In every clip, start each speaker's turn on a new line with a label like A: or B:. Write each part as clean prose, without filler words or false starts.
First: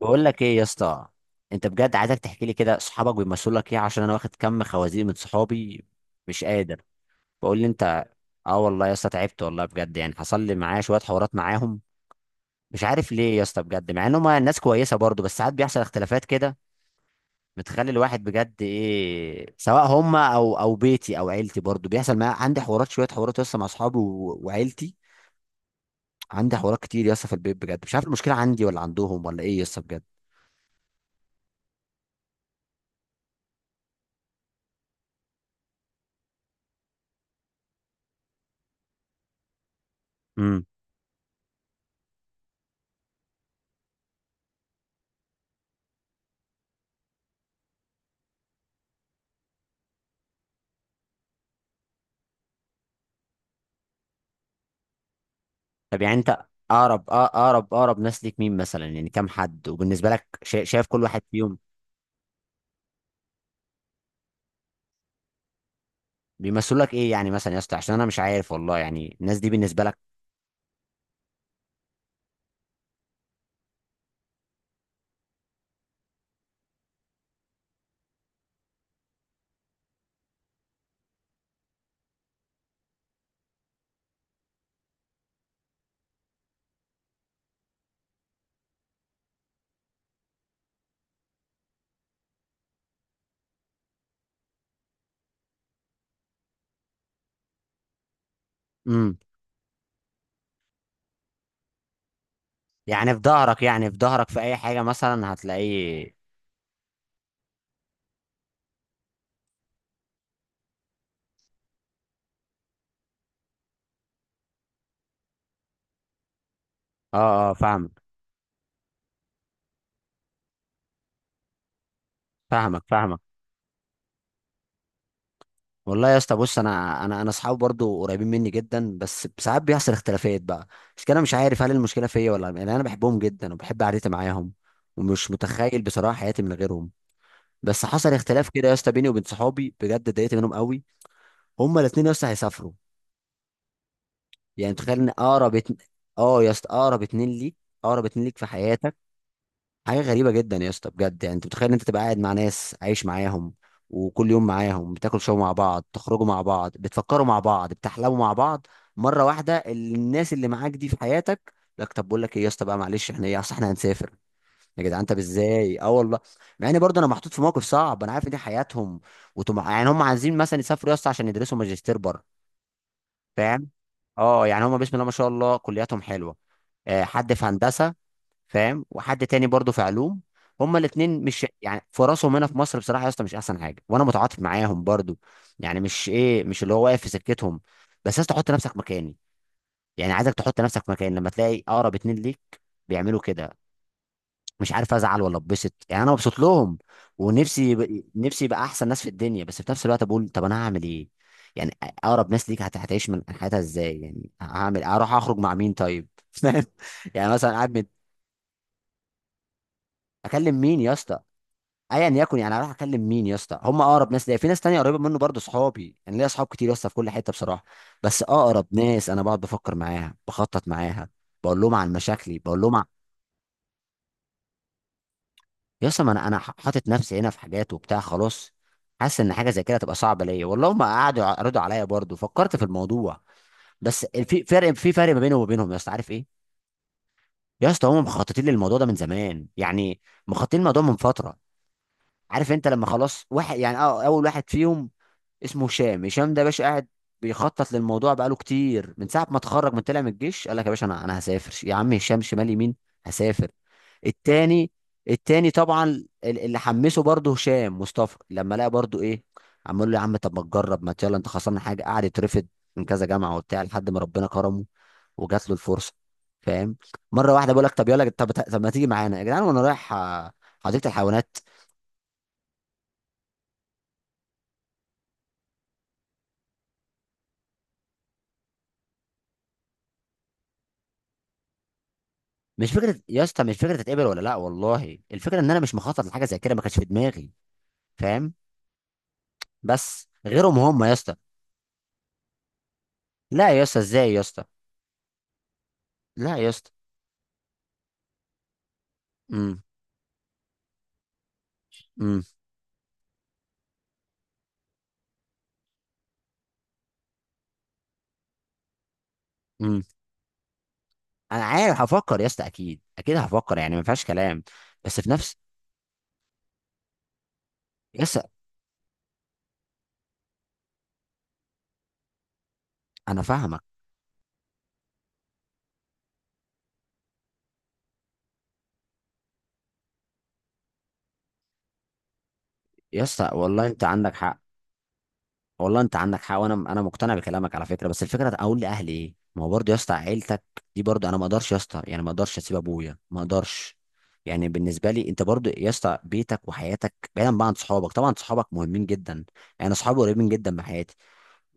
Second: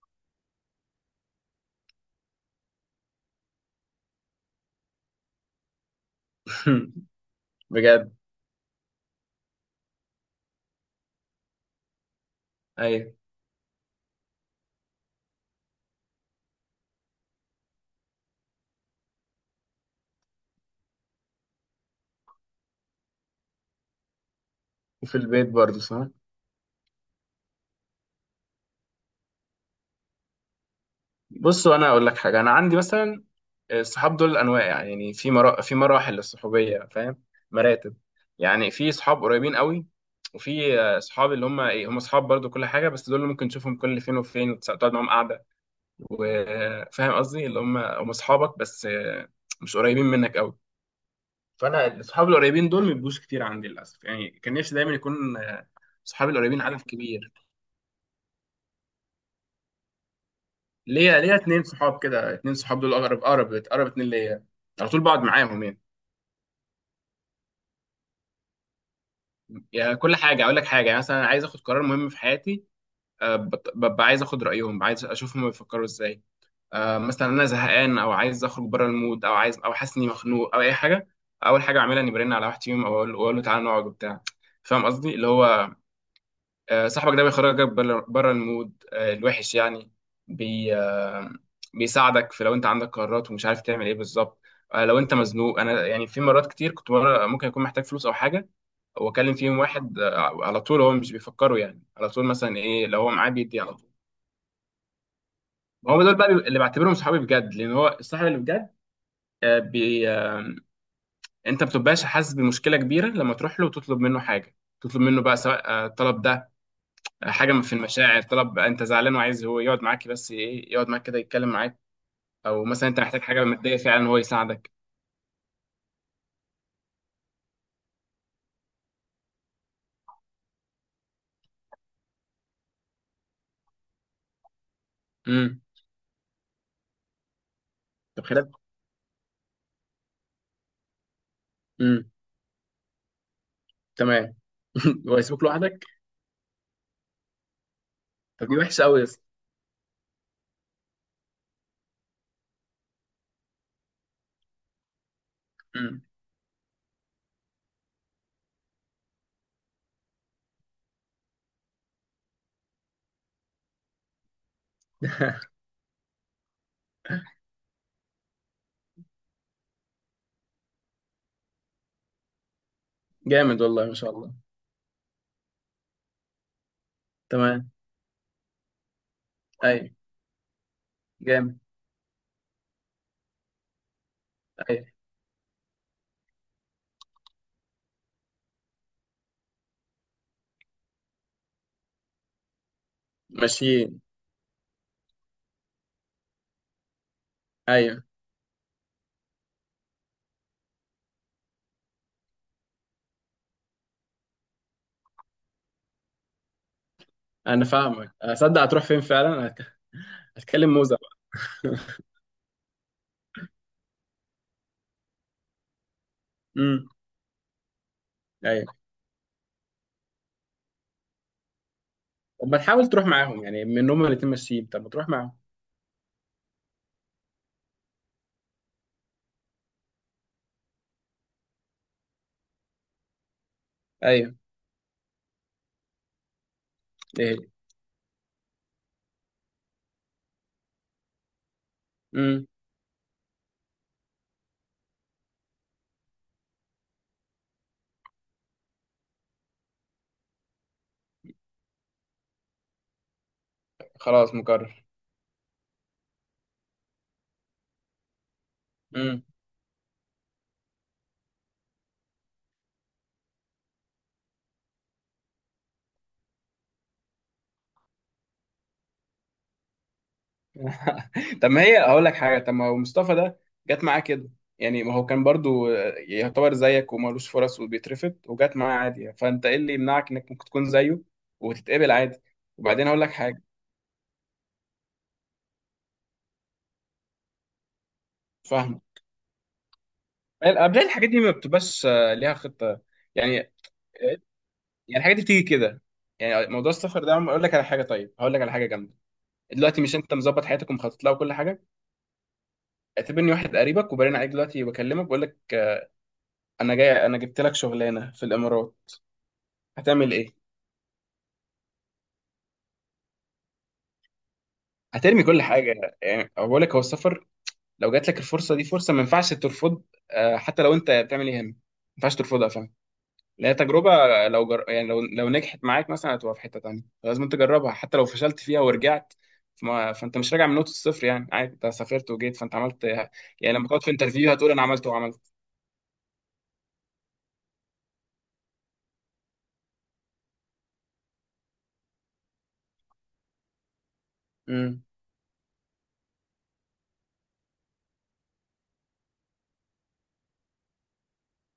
A: بقول لك ايه يا اسطى؟ انت بجد عايزك تحكي لي كده صحابك بيمثلوا لك ايه، عشان انا واخد كم خوازيق من صحابي. مش قادر. بقول لي انت.
B: بجد.
A: اه والله يا اسطى تعبت والله بجد، يعني حصل لي معايا شويه حوارات معاهم. مش عارف
B: ايوه.
A: ليه يا اسطى بجد، مع انهم ناس كويسه برضو، بس ساعات بيحصل اختلافات كده. بتخلي الواحد بجد ايه، سواء هم او بيتي او عيلتي، برضو بيحصل معايا عندي حوارات شويه حوارات يا اسطى مع اصحابي وعيلتي.
B: وفي البيت برضه صح.
A: عندي حوارات كتير يا اسطى في البيت، بجد مش عارف المشكله عندي ولا عندهم ولا ايه يا اسطى بجد.
B: بص وانا اقول لك حاجه، انا عندي مثلا الصحاب دول انواع، يعني في مراحل للصحوبيه، فاهم؟ مراتب. يعني في صحاب قريبين قوي،
A: مم.
B: وفي صحاب اللي هم ايه، هم صحاب برضه كل حاجه، بس دول اللي ممكن تشوفهم كل فين وفين وتقعد معاهم قاعده. وفاهم قصدي اللي هم اصحابك بس، مش قريبين منك قوي. فانا الصحاب القريبين دول ما بيبقوش كتير عندي للاسف، يعني كان نفسي دايما يكون
A: طب يعني
B: صحابي
A: انت
B: القريبين عدد
A: اقرب، اه
B: كبير.
A: اقرب، اقرب ناس ليك مين مثلا؟ يعني كام حد، وبالنسبه لك شايف كل
B: ليا
A: واحد
B: ليا
A: فيهم
B: اتنين صحاب كده، اتنين صحاب دول اقرب اقرب اقرب اتنين ليا، على طول بقعد معاهم يعني.
A: بيمثل لك ايه، يعني مثلا يا اسطى؟ عشان انا مش عارف والله يعني الناس دي بالنسبه
B: يعني
A: لك.
B: كل حاجه، اقول لك حاجه، يعني مثلا عايز اخد قرار مهم في حياتي، ببقى عايز اخد رايهم، عايز اشوفهم بيفكروا ازاي. مثلا انا زهقان او عايز اخرج بره المود او عايز او حاسس اني مخنوق او اي حاجه، اول حاجه اعملها اني برن على واحد فيهم، او اقول أو أقول له تعالى نقعد وبتاع. فاهم قصدي، اللي هو صاحبك ده بيخرجك بره المود، الوحش يعني. بي آه، بيساعدك في لو انت عندك قرارات ومش عارف تعمل ايه بالظبط. لو انت مزنوق، انا يعني في مرات كتير كنت، مرة ممكن اكون محتاج فلوس او حاجه،
A: امم.
B: واكلم فيهم واحد على طول هو مش بيفكروا يعني، على طول مثلا ايه، لو هو
A: يعني في
B: معاه بيدي
A: ظهرك،
B: على
A: يعني
B: طول.
A: في ظهرك في اي حاجه مثلا
B: هم
A: هتلاقيه.
B: دول بقى اللي بعتبرهم صحابي بجد، لان هو الصاحب اللي بجد. بي آه، انت ما بتبقاش حاسس بمشكله كبيره لما تروح له وتطلب منه حاجه. تطلب منه بقى، سواء الطلب ده
A: اه اه
B: حاجه في
A: فاهمك،
B: المشاعر، طلب انت زعلان وعايز هو يقعد معاك، بس ايه، يقعد معاك كده يتكلم معاك، او
A: فاهمك،
B: مثلا انت
A: فاهمك.
B: محتاج حاجه ماديه فعلا هو يساعدك.
A: والله يا اسطى بص، انا اصحابي برضو قريبين مني جدا، بس ساعات بيحصل اختلافات بقى. مش كده؟ أنا مش عارف هل المشكله فيا ولا، يعني انا بحبهم جدا وبحب قعدتي معاهم، ومش
B: امم.
A: متخيل بصراحه حياتي من غيرهم. بس حصل
B: طب
A: اختلاف
B: خلال.
A: كده يا اسطى بيني وبين صحابي، بجد اتضايقت منهم قوي. هما الاثنين
B: امم.
A: يا اسطى هيسافروا.
B: تمام.
A: يعني تخيل ان
B: ويسيبك
A: اقرب
B: لوحدك.
A: اه يا اسطى، اقرب اتنين ليك، اقرب اتنين ليك في
B: طب دي وحشه
A: حياتك.
B: قوي يا اسطى.
A: حاجه غريبه جدا يا اسطى بجد. يعني انت متخيل ان انت تبقى قاعد مع ناس عايش معاهم، وكل يوم معاهم بتاكل شو مع بعض،
B: امم.
A: تخرجوا مع بعض، بتفكروا مع بعض، بتحلموا مع بعض، مره واحده الناس اللي معاك دي في حياتك لك، طب بقول لك ايه يا اسطى بقى، معلش احنا ايه، اصل احنا هنسافر يا جدعان. طب ازاي؟ اه والله. مع ان برضه انا محطوط في موقف صعب، انا عارف ان دي حياتهم وطمع، يعني هم عايزين مثلا يسافروا يا اسطى عشان يدرسوا ماجستير بره.
B: جامد
A: فاهم؟
B: والله ما شاء الله.
A: اه يعني هم بسم الله ما شاء الله كلياتهم حلوه، حد في
B: تمام.
A: هندسه. فاهم؟ وحد تاني برضه في
B: ايوه.
A: علوم. هما الاثنين مش
B: جامد.
A: يعني فرصهم هنا في مصر بصراحه يا اسطى مش احسن حاجه، وانا متعاطف معاهم
B: ايوه.
A: برضه. يعني مش ايه، مش اللي هو واقف في سكتهم. بس يا اسطى حط نفسك مكاني، يعني عايزك تحط نفسك مكاني لما تلاقي اقرب اتنين ليك بيعملوا كده.
B: ماشيين.
A: مش عارف ازعل ولا اتبسط، يعني انا مبسوط لهم ونفسي
B: ايوه.
A: نفسي يبقى احسن ناس في الدنيا، بس في نفس الوقت بقول طب انا هعمل ايه؟ يعني اقرب ناس ليك هتعيش من حياتها ازاي؟ يعني هعمل اروح اخرج مع مين طيب؟ فاهم؟ يعني مثلا
B: انا
A: قاعد
B: فاهمك، اصدق هتروح فين فعلا؟
A: اكلم
B: هتكلم
A: مين يا
B: موزه بقى.
A: اسطى؟ ايا يكن، يعني اروح اكلم مين يا اسطى؟ هم اقرب ناس ليا. في ناس تانية قريبه منه برضه صحابي، يعني ليا اصحاب كتير يا
B: امم.
A: اسطى في كل حته بصراحه. بس
B: ايوه.
A: اقرب ناس انا بقعد بفكر معاها، بخطط معاها، بقول لهم عن مشاكلي،
B: طب ما
A: بقول لهم.
B: تحاول تروح معاهم يعني، من هم الاتنين ماشيين، طب ما تروح معاهم.
A: يا اسطى ما انا حاطط نفسي هنا في حاجات وبتاع خلاص. حاسس ان حاجه زي كده هتبقى صعبه ليا والله. ما قعدوا يعرضوا عليا برضه، فكرت في الموضوع. بس
B: ايوه.
A: في فرق، في فرق ما بيني وما بينهم يا اسطى، عارف ايه؟
B: ايه.
A: يا اسطى هم مخططين للموضوع ده من زمان يعني، مخططين الموضوع من فتره.
B: امم.
A: عارف انت لما خلاص؟ واحد يعني اه اول واحد فيهم اسمه هشام. هشام ده يا باشا قاعد بيخطط للموضوع بقاله كتير، من ساعه ما اتخرج، من طلع من الجيش، قال لك يا باشا انا هسافر. يا عم هشام، شمال يمين هسافر.
B: خلاص
A: التاني،
B: مكرر.
A: التاني طبعا، اللي حمسه برضه هشام مصطفى لما لقى برضه ايه، عمال له يا عم طب ما تجرب، ما يلا انت خسران حاجه؟ قعد يترفض من كذا جامعه وبتاع لحد ما ربنا كرمه وجات له الفرصه. فاهم؟ مره واحده بقول لك طب يلا، طب طب ما تيجي معانا يا جدعان، وانا رايح حديقه الحيوانات.
B: طب ما هي هقول لك حاجه، طب ما هو مصطفى ده جت معاه كده، يعني ما هو كان برضو يعتبر زيك ومالوش فرص وبيترفض وجت معاه عادي يعني. فانت ايه اللي يمنعك انك ممكن تكون زيه وتتقبل عادي؟
A: مش
B: وبعدين
A: فكره
B: هقول لك
A: يا
B: حاجه،
A: اسطى، مش فكره تتقبل ولا لا والله. الفكره ان انا مش مخطط لحاجه زي كده، ما كانش في دماغي. فاهم؟
B: فاهم،
A: بس غيرهم
B: قبل
A: هم يا
B: الحاجات
A: اسطى.
B: دي ما بتبقاش ليها خطه
A: لا
B: يعني.
A: يا اسطى، ازاي يا اسطى؟
B: يعني الحاجات دي بتيجي كده.
A: لا
B: يعني
A: يا اسطى.
B: موضوع السفر ده اقول لك على حاجه، طيب هقول لك على حاجه جامده.
A: امم.
B: دلوقتي مش انت مظبط حياتك ومخطط لها وكل حاجه.
A: امم.
B: اعتبرني واحد قريبك وبرن عليك دلوقتي، بكلمك، بقول لك انا جاي انا جبت لك شغلانه في الامارات.
A: امم.
B: هتعمل ايه؟
A: انا عارف هفكر يا اسطى، اكيد اكيد هفكر يعني ما فيهاش كلام. بس في
B: هترمي
A: نفس.
B: كل حاجه يعني؟ أو بقول لك هو السفر، لو
A: يا
B: جات لك
A: اسطى.
B: الفرصه دي، فرصه ما ينفعش ترفض. حتى لو انت بتعمل ايه، هم ما ينفعش ترفضها، فاهم.
A: انا
B: لان هي
A: فاهمك
B: تجربه، يعني لو نجحت معاك مثلا، هتبقى في حته تانيه، فلازم تجربها. حتى لو فشلت فيها ورجعت، فانت مش راجع من نقطه الصفر يعني. عادي، انت سافرت وجيت فانت عملت
A: يا
B: يعني.
A: اسطى. والله
B: لما تقعد
A: انت
B: في
A: عندك
B: انترفيو
A: حق.
B: هتقول انا عملت وعملت.
A: والله انت عندك حق وانا انا مقتنع بكلامك على فكره، بس الفكره اقول لاهلي ايه؟ ما هو برضه يا اسطى عيلتك دي برضه، انا ما اقدرش يا اسطى، يعني ما اقدرش اسيب ابويا، ما اقدرش. يعني
B: امم.
A: بالنسبه لي، انت برضه يا اسطى بيتك وحياتك، بعيدا بقى عن صحابك طبعا. صحابك مهمين جدا، يعني اصحابي قريبين جدا من حياتي.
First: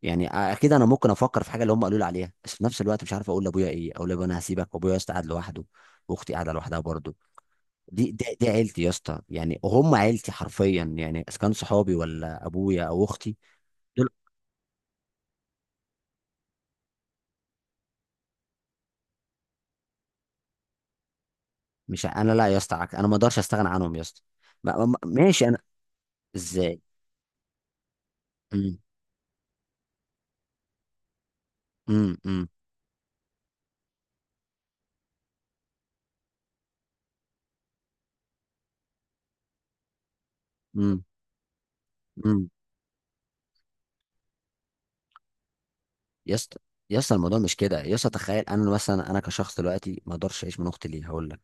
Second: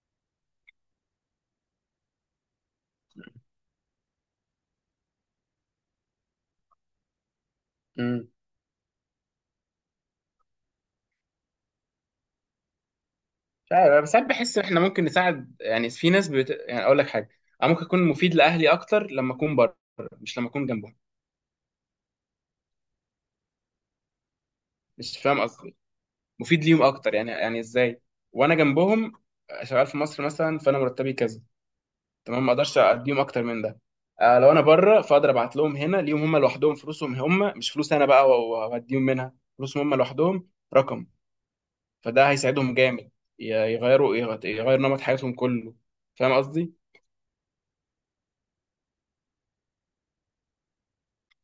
A: يعني اكيد انا ممكن افكر في حاجه اللي هم قالوا لي عليها، بس في نفس الوقت مش عارف اقول لابويا ايه. اقول لابويا انا هسيبك، وابويا يا اسطى قاعد لوحده، واختي قاعده لوحدها برضه. دي،
B: امم.
A: دي عيلتي يا اسطى، يعني هم عيلتي حرفيا. يعني اذا كان صحابي ولا ابويا او اختي
B: مش عارف،
A: دول.
B: بس ساعات بحس احنا ممكن نساعد، يعني يعني اقول لك حاجه، انا ممكن اكون مفيد لاهلي اكتر لما اكون بره، مش لما اكون جنبهم.
A: مش ع- انا لا يا اسطى، انا ما اقدرش استغنى عنهم يا اسطى.
B: مش فاهم
A: ماشي انا.
B: قصدي؟ مفيد
A: ازاي؟
B: ليهم اكتر يعني، يعني ازاي وانا
A: امم.
B: جنبهم؟ شغال في مصر مثلا، فانا مرتبي كذا.
A: امم.
B: تمام،
A: امم.
B: ما اقدرش اديهم اكتر من ده. آه، لو انا بره فاقدر ابعت لهم. هنا ليهم هم لوحدهم فلوسهم، هم مش فلوس انا بقى واديهم منها، فلوسهم هم لوحدهم
A: إمم.
B: رقم. فده
A: إمم.
B: هيساعدهم جامد. يغير نمط حياتهم كله. فاهم
A: يا اسطى،
B: قصدي؟
A: يا اسطى الموضوع مش كده يا اسطى. تخيل انا مثلا انا كشخص دلوقتي ما اقدرش اعيش من اختي. ليه؟ هقول لك.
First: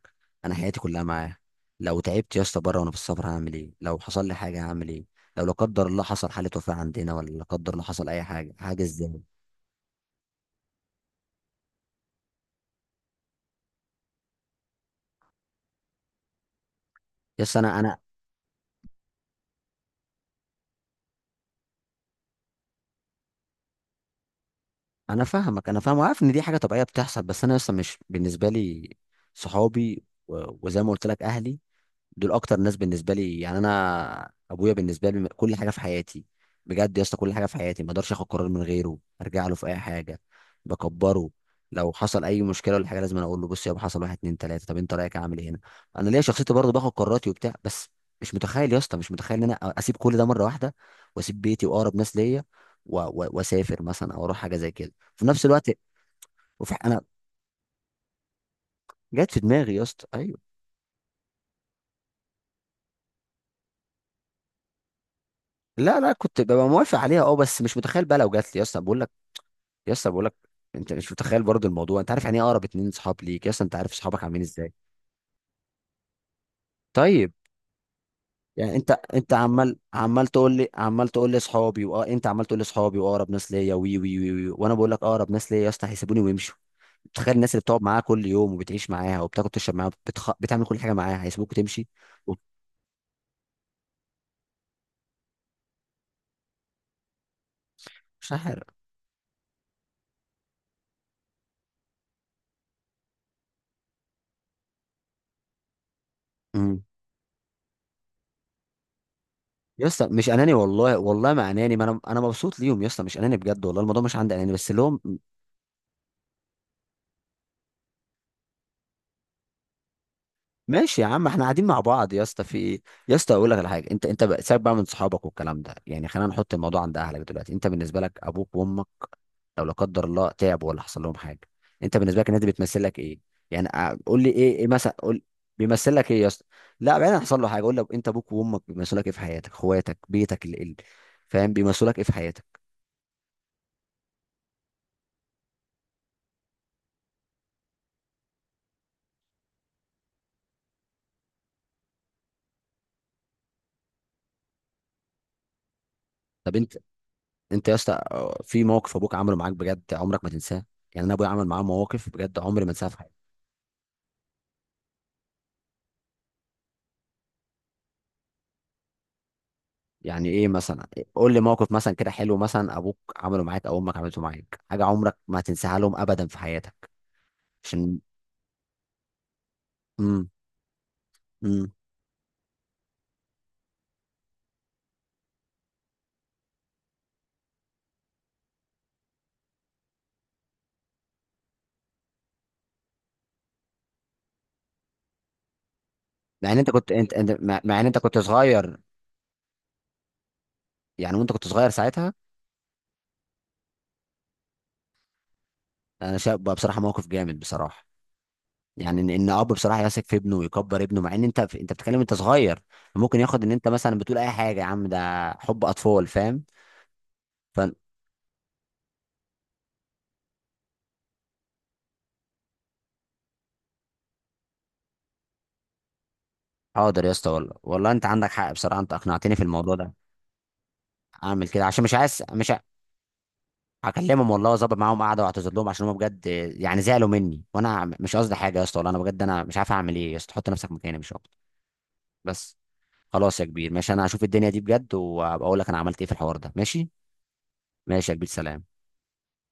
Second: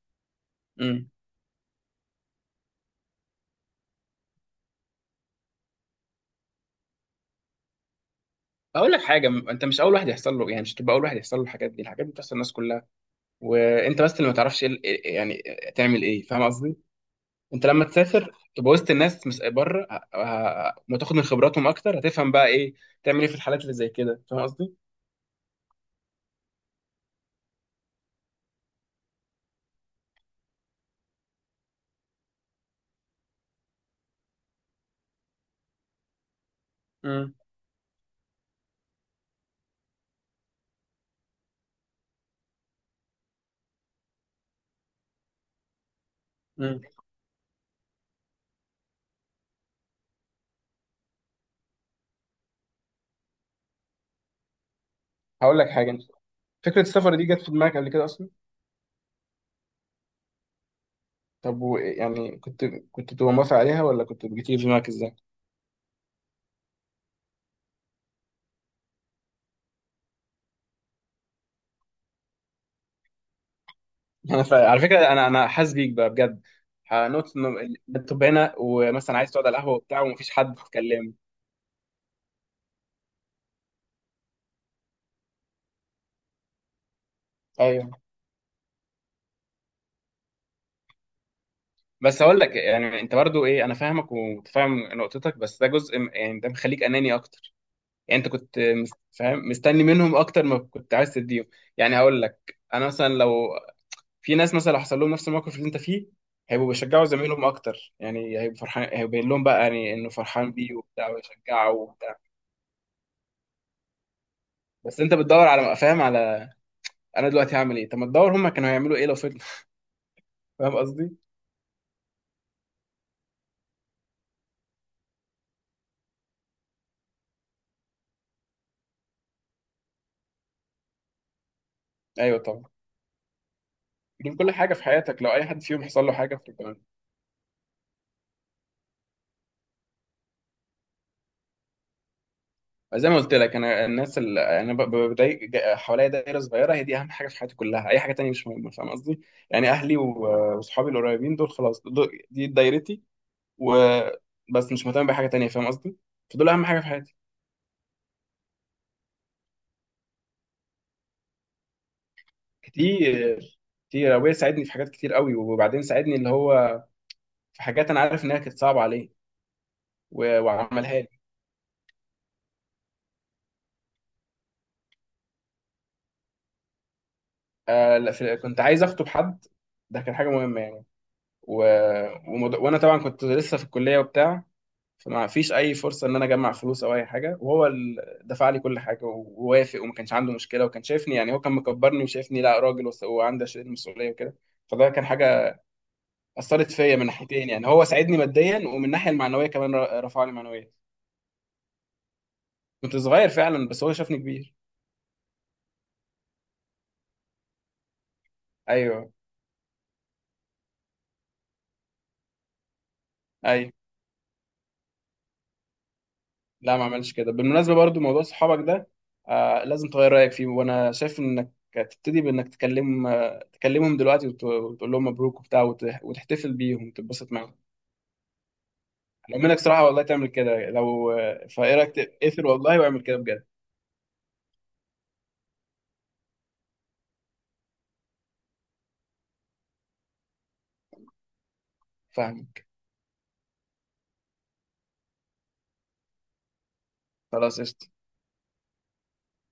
A: انا حياتي كلها
B: امم.
A: معاه. لو تعبت يا اسطى بره وانا في السفر هعمل ايه؟ لو حصل لي حاجه هعمل ايه؟ لو لا قدر الله حصل حاله وفاه عندنا، ولا لا قدر الله حصل اي حاجه، حاجه
B: اقول لك
A: ازاي؟
B: حاجه، انت مش اول واحد يحصل له، يعني مش تبقى اول واحد يحصل له الحاجات دي. الحاجات دي بتحصل للناس كلها، وانت بس اللي ما تعرفش يعني تعمل ايه، فاهم قصدي؟
A: يا اسطى
B: انت
A: انا
B: لما
A: انا
B: تسافر تبقى وسط الناس مش بره، ما تاخد من خبراتهم اكتر، هتفهم بقى ايه تعمل ايه في الحالات اللي زي كده، فاهم قصدي؟
A: انا فاهمك. انا فاهم وعارف ان دي حاجه طبيعيه بتحصل، بس انا يا اسطى مش بالنسبه لي. صحابي وزي ما قلت لك اهلي دول اكتر ناس بالنسبه لي. يعني انا ابويا بالنسبه لي كل حاجه في حياتي، بجد يا اسطى كل
B: امم.
A: حاجه في حياتي. ما اقدرش اخد قرار من غيره، ارجع له في اي حاجه بكبره. لو حصل اي مشكله ولا حاجه لازم أنا اقول له، بص يابا حصل واحد اتنين تلاته، طب انت رايك اعمل ايه هنا؟ انا ليا شخصيتي برضه
B: امم.
A: باخد قراراتي وبتاع، بس مش متخيل يا اسطى، مش متخيل ان انا اسيب كل ده مره واحده، واسيب بيتي واقرب ناس ليا، واسافر مثلا او اروح حاجه زي كده في نفس
B: هقول
A: الوقت.
B: لك حاجه، انت
A: وفي
B: فكره
A: انا.
B: السفر دي جت في دماغك قبل كده اصلا؟
A: جت في دماغي يا اسطى ايوه.
B: طب و يعني كنت، كنت تبقى موافق عليها ولا كنت بتيجي في دماغك ازاي؟
A: لا لا كنت ببقى موافق عليها اه، بس مش متخيل بقى لو جات لي. يا اسطى بقول لك، يا اسطى بقول لك، انت مش متخيل برضو الموضوع، انت عارف يعني ايه اقرب اتنين صحاب ليك يا اسطى؟ انت عارف صحابك عاملين
B: انا
A: ازاي.
B: على فكره، انا حاسس بيك بقى بجد.
A: طيب.
B: هنوت انه بتبقى هنا
A: يعني انت
B: ومثلا عايز
A: انت
B: تقعد على القهوه
A: عمال
B: وبتاع
A: عمال
B: ومفيش
A: تقول
B: حد
A: لي، عمال
B: تتكلم.
A: تقول لي اصحابي، واه انت عمال تقول لي اصحابي واقرب ناس ليا، وي. وانا بقول لك اقرب ناس ليا يا اسطى هيسيبوني ويمشوا. تخيل الناس اللي بتقعد
B: ايوه.
A: معاها كل يوم وبتعيش معاها وبتاكل تشرب معاها، بتعمل كل حاجه معاها، هيسيبوك وتمشي.
B: بس هقول لك، يعني انت برضو ايه، انا فاهمك ومتفاهم نقطتك، بس ده جزء يعني ده مخليك اناني اكتر. يعني
A: مش
B: انت كنت
A: عارف.
B: فاهم، مستني منهم اكتر ما كنت عايز تديهم. يعني هقول لك، انا مثلا لو، في ناس مثلا لو حصل لهم نفس الموقف اللي انت فيه، هيبقوا
A: امم.
B: بيشجعوا زمايلهم اكتر. يعني هيبقوا فرحان، هيبقوا باين لهم بقى
A: يا
B: يعني
A: اسطى
B: انه
A: مش
B: فرحان
A: اناني
B: بيه
A: والله،
B: وبتاع
A: والله ما
B: ويشجعه
A: اناني، ما انا
B: وبتاع.
A: انا مبسوط ليهم يا اسطى. مش اناني بجد والله، الموضوع مش عندي اناني، بس اللي هو.
B: بس انت بتدور على، فاهم، على انا دلوقتي هعمل ايه. طب ما تدور هم كانوا هيعملوا ايه لو فضلوا. فاهم
A: ماشي يا
B: قصدي؟
A: عم احنا قاعدين مع بعض يا اسطى في ايه؟ يا اسطى اقول لك على حاجه. انت سيبك بقى من صحابك والكلام ده، يعني خلينا نحط الموضوع عند اهلك دلوقتي. انت بالنسبه لك ابوك وامك، لو لا قدر الله تعبوا ولا حصل لهم حاجه، انت بالنسبه لك
B: ايوه
A: الناس دي
B: طبعا.
A: بتمثل لك ايه؟ يعني قول لي
B: دي كل
A: ايه، ايه
B: حاجه في
A: مثلا؟
B: حياتك،
A: قول
B: لو اي حد فيهم
A: بيمثل
B: حصل
A: لك
B: له
A: ايه يا
B: حاجه
A: اسطى؟
B: في.
A: لا بعدين حصل له حاجه، قول لي انت ابوك وامك بيمثلوا لك ايه في حياتك؟ اخواتك، بيتك، فاهم؟ بيمثلوا لك ايه في حياتك؟
B: زي ما قلت لك، انا الناس اللي انا بضايق حواليا دايره صغيره، هي دي اهم حاجه في حياتي كلها، اي حاجه تانية مش مهمه، فاهم قصدي. يعني اهلي وصحابي القريبين دول، خلاص دول دي دايرتي وبس، مش مهتم بحاجه تانية، فاهم قصدي. فدول
A: طب
B: اهم
A: انت،
B: حاجه في حياتي.
A: انت يا اسطى في موقف ابوك عمله معاك بجد عمرك ما تنساه؟ يعني انا ابويا عمل معاه مواقف بجد عمري ما انساها في حياتي.
B: كتير، كتير ابويا ساعدني في حاجات كتير قوي. وبعدين ساعدني اللي هو في حاجات انا عارف انها كانت صعبه عليه
A: يعني ايه مثلا؟
B: وعملها لي.
A: قول لي موقف مثلا كده حلو، مثلا ابوك عمله معاك او امك عملته معاك، حاجه عمرك ما هتنساها لهم ابدا في حياتك؟ عشان.
B: لا، كنت عايز اخطب حد. ده كان
A: امم.
B: حاجه مهمه يعني. و...
A: امم.
B: وانا طبعا كنت لسه في الكليه وبتاع، فما فيش اي فرصه ان انا اجمع فلوس او اي حاجه، وهو اللي دفع لي كل حاجه ووافق وما كانش عنده مشكله، وكان شايفني يعني، هو كان مكبرني وشايفني لا راجل، وعندي اشيل المسؤوليه وكده. فده كان حاجه
A: مع ان انت
B: اثرت
A: كنت،
B: فيا من
A: انت انت
B: ناحيتين،
A: مع
B: يعني
A: مع
B: هو
A: ان انت
B: ساعدني
A: كنت
B: ماديا
A: صغير،
B: ومن الناحيه المعنويه كمان، رفع لي معنويا.
A: يعني وانت كنت صغير ساعتها.
B: كنت صغير فعلا، بس هو شافني كبير.
A: انا شايف بقى بصراحه موقف جامد بصراحه. يعني
B: ايوه.
A: ان اب بصراحه يثق في ابنه ويكبر ابنه، مع ان انت انت بتتكلم انت صغير، ممكن ياخد ان انت
B: ايوه.
A: مثلا بتقول اي حاجه، يا عم ده حب اطفال، فاهم؟
B: لا ما عملش كده
A: ف.
B: بالمناسبه، برضو موضوع صحابك ده آه لازم تغير رايك فيه، وانا شايف انك تبتدي بانك تكلم، تكلمهم دلوقتي وتقول لهم مبروك وبتاع، وتحتفل بيهم،
A: حاضر يا اسطى
B: تتبسط
A: والله،
B: معاهم.
A: والله انت عندك حق بصراحه، انت اقنعتني في
B: انا منك
A: الموضوع
B: صراحه،
A: ده.
B: والله تعمل كده، لو
A: اعمل كده
B: فايه
A: عشان
B: رايك،
A: مش عايز
B: تقفل
A: مش.
B: والله واعمل كده بجد.
A: هكلمهم والله، واظبط معاهم قعده واعتذر لهم، عشان هم بجد يعني زعلوا مني وانا مش قصدي حاجه. يا اسطى والله انا بجد انا مش عارف اعمل ايه يا اسطى، حط نفسك مكاني مش اكتر. بس.
B: فاهمك.
A: خلاص يا كبير، ماشي انا هشوف الدنيا دي بجد، وابقى اقول لك انا عملت ايه في الحوار ده. ماشي.
B: خلاص قشطه.
A: ماشي يا كبير، سلام.